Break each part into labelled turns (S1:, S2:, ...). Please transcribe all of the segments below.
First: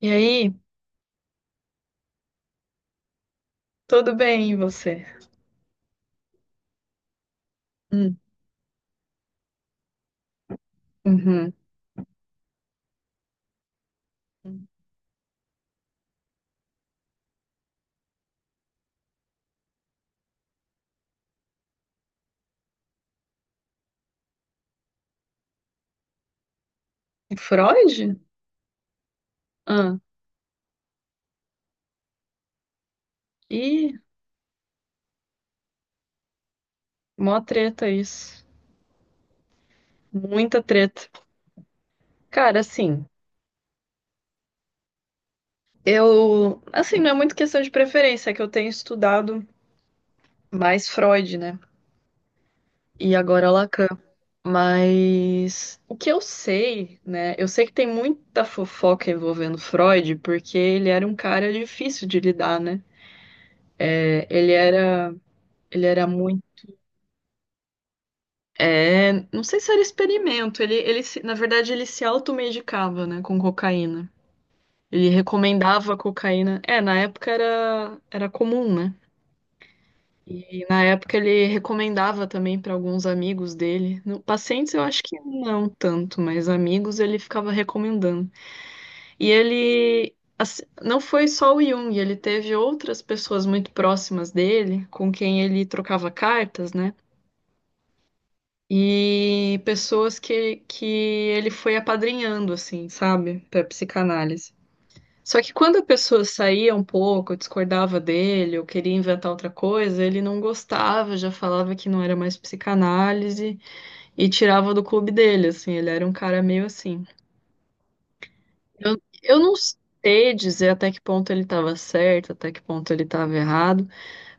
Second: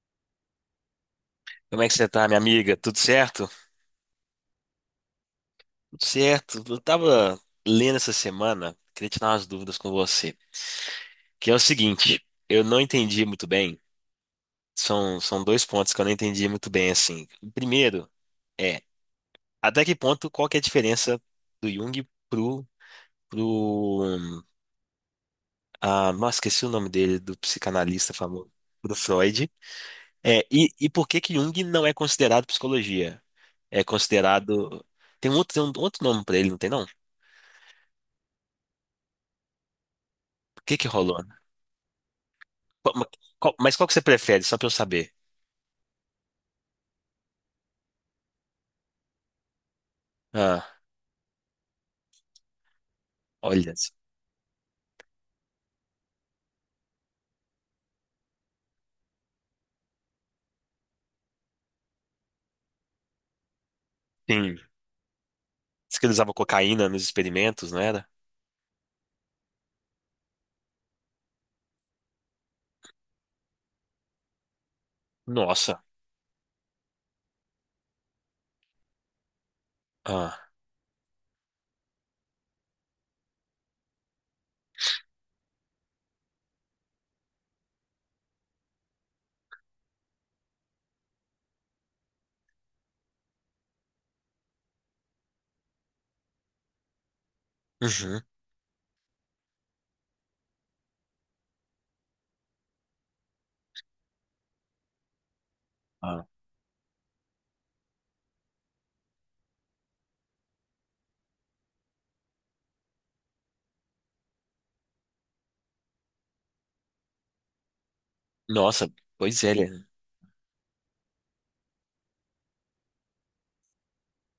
S1: E aí,
S2: Como é que você tá, minha amiga? Tudo certo?
S1: tudo bem, e você?
S2: Tudo certo. Eu tava lendo essa
S1: Hum.
S2: semana, queria tirar umas dúvidas com você. Que
S1: Uhum.
S2: é o seguinte, eu não entendi muito bem. São dois pontos que eu não entendi muito bem, assim. O primeiro é, até que ponto, qual que é a diferença do Jung pro... Ah, nossa, esqueci o nome dele, do psicanalista
S1: Freud?
S2: famoso, pro Freud.
S1: Ah,
S2: E por que que Jung não é considerado psicologia? É
S1: ih,
S2: considerado... Tem um outro nome pra ele, não tem não? O
S1: mó treta isso. Muita
S2: que que
S1: treta.
S2: rolou?
S1: Cara,
S2: Qual-
S1: assim,
S2: ma- qual que você prefere, só pra eu saber?
S1: eu. Assim, não é muito questão de preferência, é que eu tenho estudado
S2: Ah,
S1: mais Freud, né? E agora
S2: olha.
S1: Lacan. Mas o que eu sei, né? Eu sei que tem muita fofoca envolvendo Freud, porque ele era um cara difícil de lidar, né? É, ele
S2: Sim.
S1: era. Ele
S2: Diz que
S1: era
S2: ele usava
S1: muito.
S2: cocaína nos experimentos, não era?
S1: É, não sei se era experimento. Ele, na verdade, ele se automedicava, né, com cocaína. Ele
S2: Nossa.
S1: recomendava cocaína. É, na época era comum, né?
S2: Ah.
S1: E na época ele recomendava também para alguns amigos dele. Pacientes eu acho que não tanto, mas amigos ele ficava recomendando. E ele assim, não foi só o Jung, ele teve outras pessoas muito próximas dele, com quem ele trocava cartas, né?
S2: Uhum.
S1: E pessoas que ele foi apadrinhando, assim, sabe? Para psicanálise. Só que quando a pessoa
S2: Ah.
S1: saía um pouco, discordava dele, ou queria inventar outra coisa, ele não gostava, já falava que não era mais psicanálise e tirava do clube dele, assim. Ele era um cara meio assim.
S2: Nossa,
S1: Eu
S2: pois é.
S1: não sei dizer até que ponto ele estava certo, até que ponto ele estava errado.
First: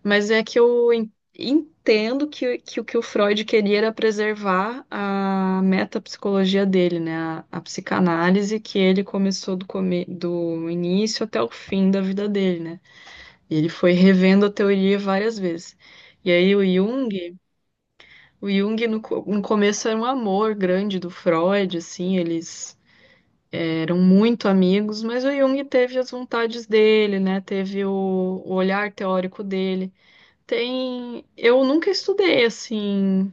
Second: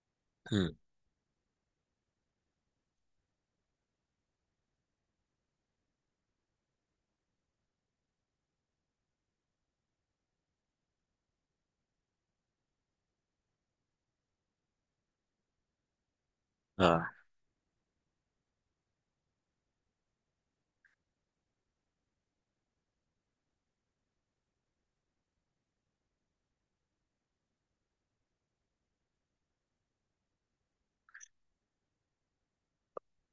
S1: Mas é que
S2: Hum.
S1: entendo que o Freud queria era preservar a metapsicologia dele, né? A psicanálise que ele começou do início até o fim da vida dele, né? E ele foi revendo a teoria várias vezes. E aí o
S2: Ah.
S1: Jung, no começo era um amor grande do Freud, assim, eles eram muito amigos, mas o Jung teve as vontades dele, né? Teve o olhar teórico dele. Tem. Eu nunca estudei assim,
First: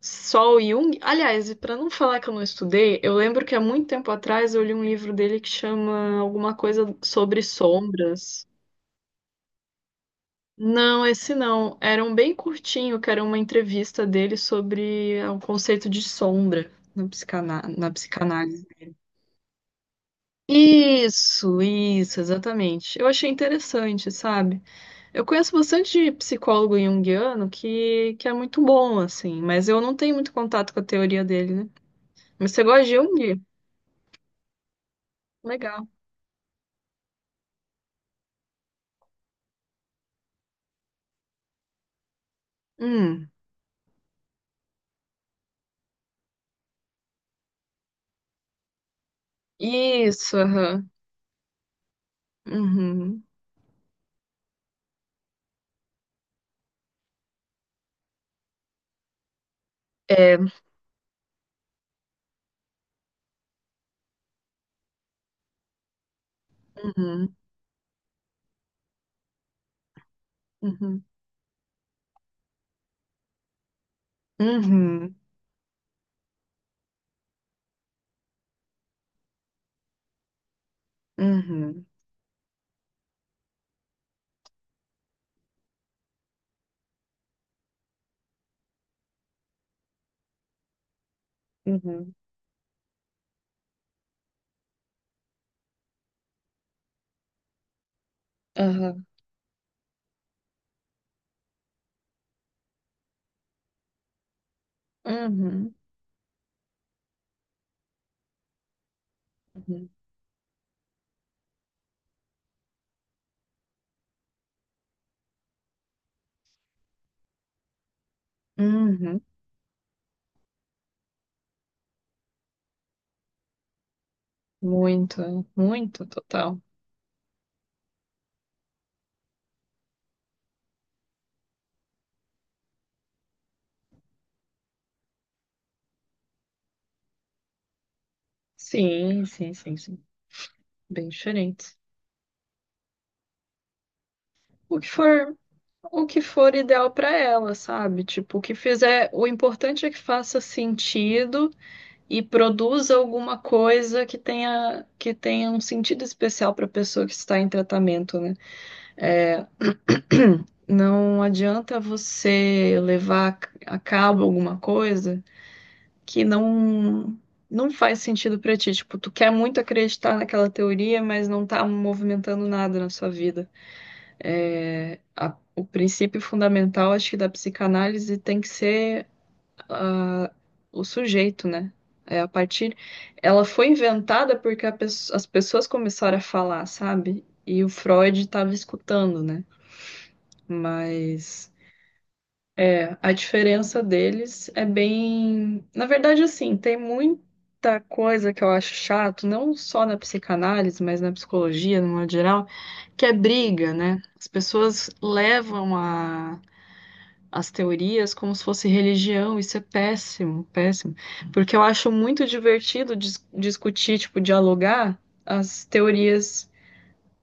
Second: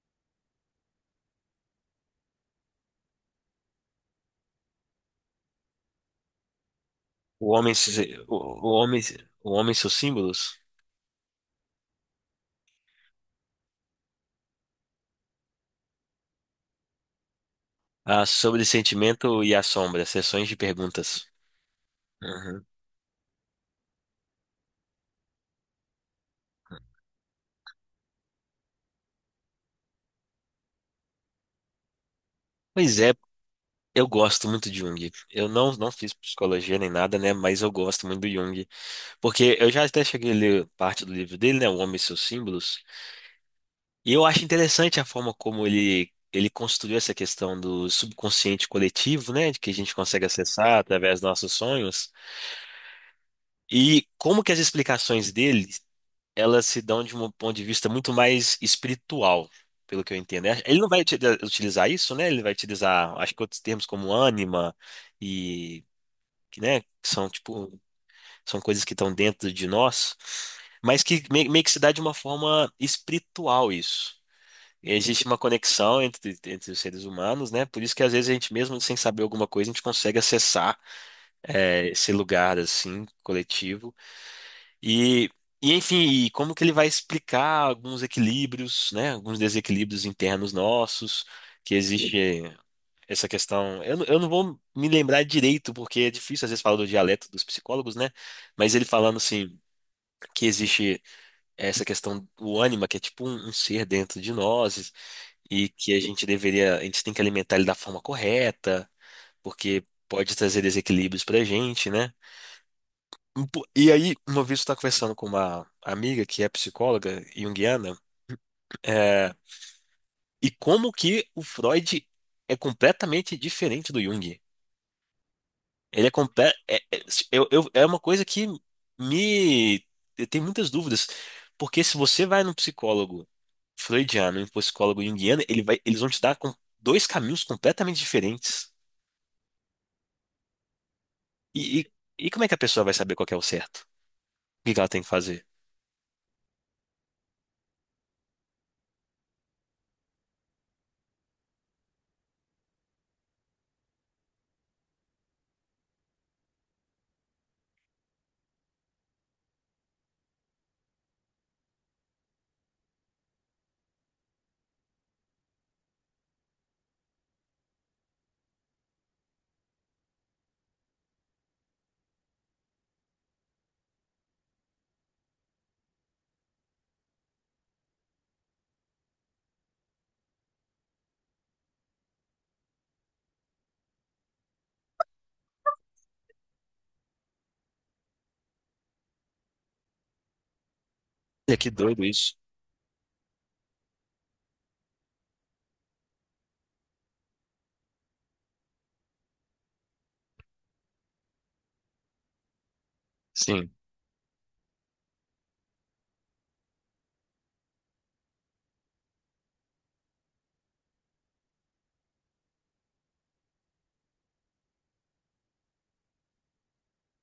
S1: só o Jung. Aliás, para não falar que eu não estudei, eu lembro que há muito tempo atrás eu li um livro dele que chama alguma coisa sobre
S2: O homem, se-
S1: sombras.
S2: o homem e seus símbolos?
S1: Não, esse não. Era um bem curtinho, que era uma entrevista dele sobre o conceito de sombra na
S2: Ah, sobre
S1: psicanálise.
S2: sentimento e a sombra, sessões de perguntas.
S1: Isso,
S2: Uhum.
S1: exatamente. Eu achei interessante, sabe? Eu conheço bastante psicólogo junguiano que é muito bom, assim, mas eu não tenho muito contato com a teoria dele, né? Mas você gosta de
S2: Pois é,
S1: Jung?
S2: eu gosto muito de Jung. Eu não,
S1: Legal.
S2: não fiz psicologia nem nada, né? Mas eu gosto muito do Jung. Porque eu já até cheguei a ler parte do livro dele, né? O Homem e seus símbolos.
S1: Hum,
S2: E eu acho interessante a forma como ele construiu essa questão do subconsciente coletivo, né? De que a gente consegue
S1: isso,
S2: acessar
S1: aham.
S2: através dos nossos sonhos.
S1: Uhum.
S2: E como que as explicações dele, elas se dão de um ponto de vista muito mais espiritual, pelo que eu
S1: É,
S2: entendo, né? Ele não vai uti- utilizar isso, né? Ele vai utilizar, acho que outros termos como ânima e, né? Que são,
S1: uhum,
S2: tipo, são coisas que estão dentro de nós.
S1: uhum,
S2: Meio que se dá de uma forma espiritual isso.
S1: uhum,
S2: Existe uma conexão entre os seres humanos, né? Por isso que às vezes a gente, mesmo sem saber alguma coisa, a gente consegue acessar
S1: uhum,
S2: esse lugar, assim, coletivo. E, e enfim, como que ele vai explicar alguns equilíbrios, né? Alguns desequilíbrios internos nossos, que
S1: uhum,
S2: existe essa questão. Eu não vou me lembrar direito, porque é difícil às vezes falar do dialeto dos psicólogos, né? Mas ele
S1: aham,
S2: falando assim. Que existe essa questão do ânima, que é tipo um ser dentro de nós, e
S1: uhum,
S2: que a gente tem que alimentar ele da forma correta, porque
S1: uhum,
S2: pode trazer desequilíbrios pra gente, né? E aí, uma vez eu estava conversando com uma amiga que é psicóloga junguiana,
S1: uhum.
S2: é, e como que o Freud é completamente diferente do Jung.
S1: Muito, muito,
S2: Ele é, comple... é,
S1: total.
S2: é, eu- É uma coisa que me. Eu tenho muitas dúvidas, porque se você vai num psicólogo freudiano e um psicólogo junguiano, eles vão te dar dois caminhos completamente diferentes.
S1: Sim, sim, sim, sim. Bem diferentes.
S2: E, e- e como é que a pessoa vai saber qual que é o certo? O que
S1: O
S2: que
S1: que
S2: ela tem que
S1: for
S2: fazer?
S1: o que for ideal para ela, sabe? Tipo, o que fizer, o importante é que faça sentido e produza alguma coisa que tenha um sentido especial para a pessoa que está em tratamento, né? É, não adianta você levar a cabo alguma coisa que não faz sentido para ti. Tipo, tu quer muito acreditar naquela teoria, mas não tá movimentando nada na sua vida. É, o princípio fundamental, acho que, da psicanálise tem que ser ah, o sujeito, né? É a partir. Ela foi inventada porque as pessoas começaram a falar, sabe? E o Freud estava escutando, né? Mas.
S2: Olha, que doido isso.
S1: É, a diferença deles é bem. Na verdade, assim, tem muita coisa que eu acho chato, não só na psicanálise, mas na psicologia, no modo geral, que é
S2: Sim.
S1: briga, né? As pessoas levam as teorias como se fosse religião, isso é péssimo, péssimo. Porque eu acho muito divertido discutir, tipo, dialogar as teorias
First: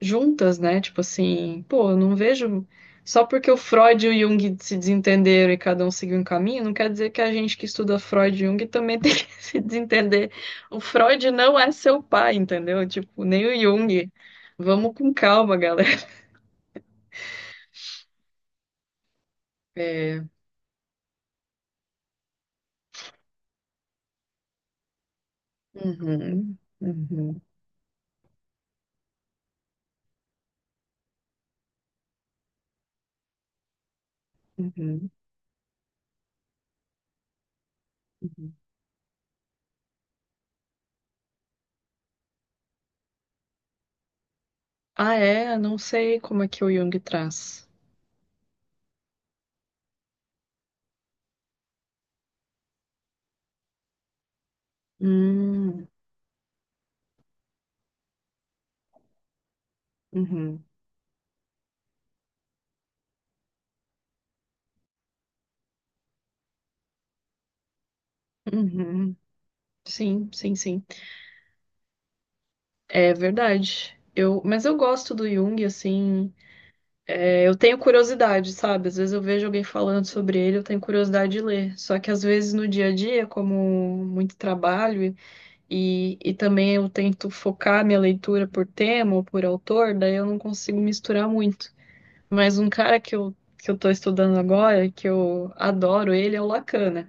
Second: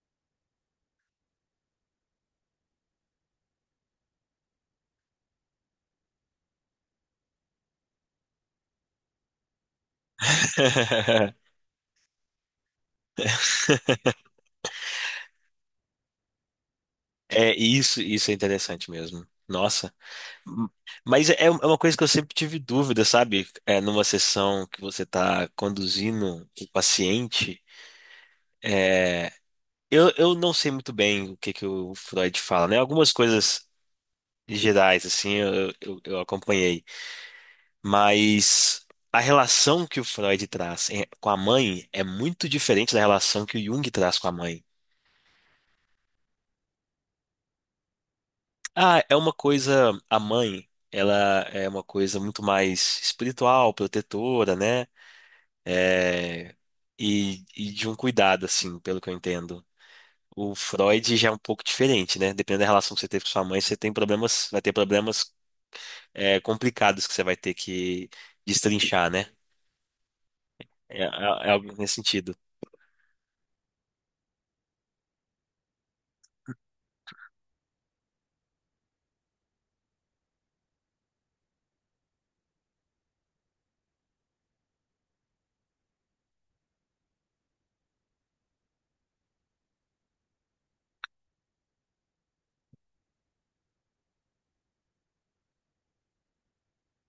S1: juntas, né? Tipo assim, pô, eu não vejo. Só porque o Freud e o Jung se desentenderam e cada um seguiu um caminho, não quer dizer que a gente que estuda Freud e Jung também tem que se desentender. O Freud não é seu pai, entendeu? Tipo, nem o Jung. Vamos com calma, galera.
S2: É, isso é interessante mesmo. Nossa.
S1: É.
S2: M- Mas é uma coisa que eu sempre tive dúvida, sabe? É, numa sessão que você está conduzindo
S1: Uhum,
S2: o
S1: uhum,
S2: paciente, é, eu não sei muito bem o que que o Freud fala, né? Algumas coisas gerais,
S1: uhum,
S2: assim, eu acompanhei.
S1: uhum.
S2: Mas a relação que o Freud com a mãe é muito diferente da relação que o Jung traz com a mãe.
S1: Ah, é? Eu não sei como é que o Jung traz.
S2: Ah, é uma coisa, a mãe, ela é uma coisa muito mais espiritual, protetora, né?
S1: Hum,
S2: E de um cuidado, assim, pelo que eu entendo. O
S1: uhum,
S2: Freud já é um pouco diferente, né? Dependendo da relação que você teve com sua mãe, vai ter problemas, é, complicados que você vai ter que destrinchar,
S1: uhum.
S2: né?
S1: Sim, sim, sim.
S2: É, é É algo nesse sentido.
S1: É verdade. Mas eu gosto do Jung, assim, é, eu tenho curiosidade, sabe? Às vezes eu vejo alguém falando sobre ele, eu tenho curiosidade de ler. Só que às vezes no dia a dia, como muito trabalho e também eu tento focar minha leitura por tema ou por autor, daí eu não consigo misturar muito. Mas um cara que eu tô estudando agora, que eu adoro ele, é o Lacan, né?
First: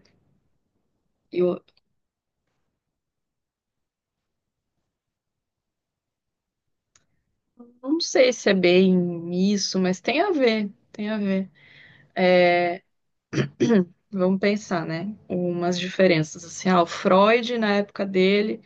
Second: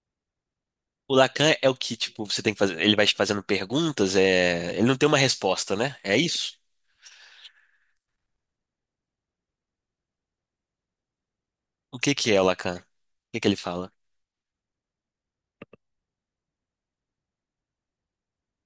S2: O Lacan
S1: Eu
S2: é o que, tipo, você tem que fazer. Ele vai te fazendo perguntas, é... ele não tem uma resposta, né? É isso?
S1: não sei se é bem isso, mas tem a ver, tem a ver.
S2: O que que é o Lacan?
S1: É,
S2: O que que ele fala?
S1: vamos pensar, né? Umas diferenças. Assim, o Freud, na época dele,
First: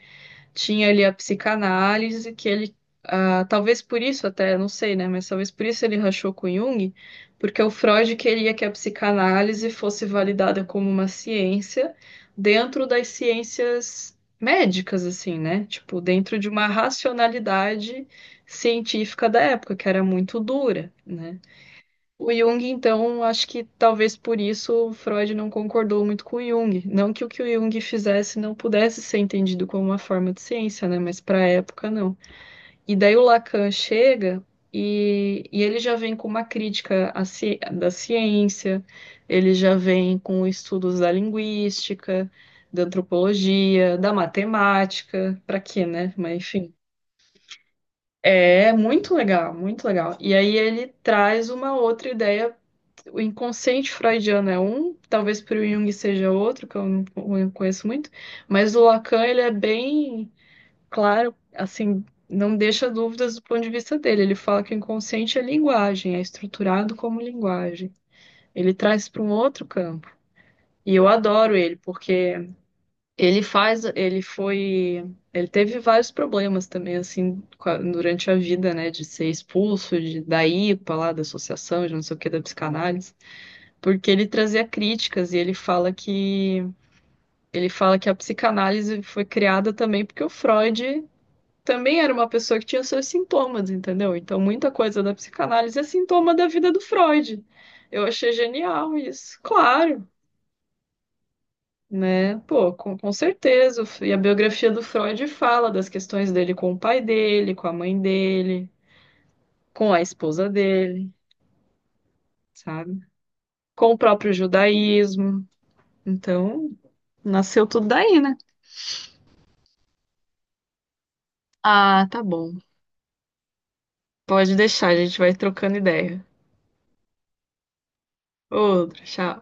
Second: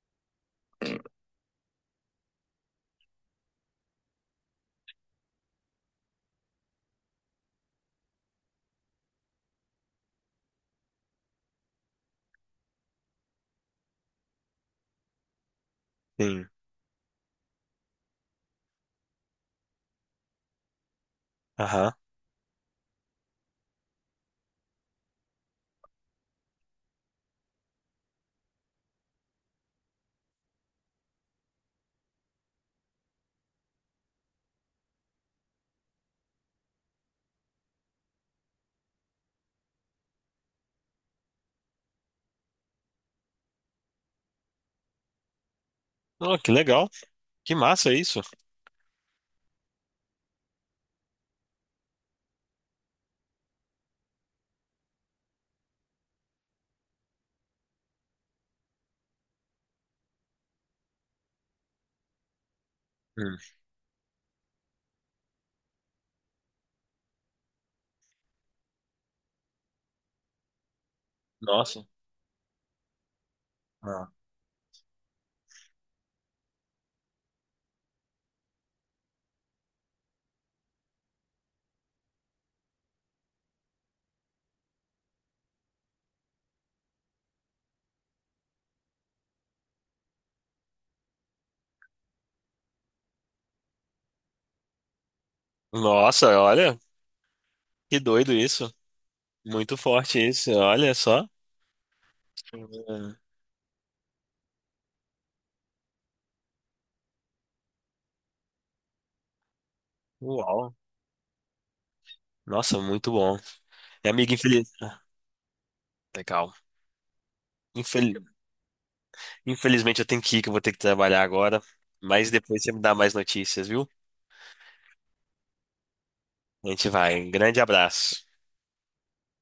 S1: tinha ali a psicanálise, que ele, talvez por isso até, não sei, né? Mas talvez por isso ele rachou com Jung, porque o Freud queria que a psicanálise fosse validada como uma ciência dentro das ciências médicas, assim, né? Tipo, dentro de
S2: Sim.
S1: uma racionalidade científica da época, que era muito dura, né?
S2: Aham.
S1: O Jung, então, acho que talvez por isso o Freud não concordou muito com o Jung. Não que o que o Jung fizesse não pudesse ser entendido como uma forma de ciência, né? Mas para a época, não. E daí o Lacan chega e ele já vem com uma crítica da ciência, ele já vem com estudos da linguística, da antropologia, da matemática. Para quê, né? Mas
S2: Oh, que
S1: enfim.
S2: legal. Que massa isso.
S1: É muito legal, muito legal. E aí ele traz uma outra ideia. O inconsciente freudiano é um, talvez para o Jung seja outro, que eu não eu conheço muito, mas o Lacan ele é bem claro, assim, não deixa dúvidas
S2: Hum.
S1: do ponto de vista dele. Ele fala que o inconsciente é linguagem, é estruturado como linguagem. Ele traz para um outro campo. E eu adoro ele,
S2: Nossa.
S1: porque ele faz,
S2: Ah.
S1: ele foi, ele teve vários problemas também, assim, durante a vida, né, de ser expulso da IPA lá, da associação, de não sei o que, da psicanálise, porque ele trazia críticas e ele fala que a psicanálise foi criada também porque o Freud também era uma pessoa que tinha seus sintomas, entendeu? Então muita coisa da psicanálise é sintoma
S2: Nossa,
S1: da vida
S2: olha,
S1: do Freud.
S2: que
S1: Eu achei
S2: doido isso.
S1: genial isso.
S2: Muito
S1: Claro,
S2: forte isso, olha só.
S1: né? Pô, com
S2: Hum.
S1: certeza. E a biografia do Freud fala das questões dele com o pai dele, com a mãe dele, com a esposa
S2: Uau.
S1: dele,
S2: Nossa,
S1: sabe?
S2: muito bom.
S1: Com o
S2: E, amiga,
S1: próprio
S2: Ah,
S1: judaísmo.
S2: Legal.
S1: Então, nasceu tudo daí,
S2: Infel-
S1: né?
S2: Infelizmente eu tenho que ir, que eu vou ter que trabalhar agora.
S1: Ah, tá
S2: Mas
S1: bom.
S2: depois você me dá mais notícias, viu?
S1: Pode deixar, a gente vai trocando ideia.
S2: A gente vai. Um grande abraço.
S1: Outro, tchau.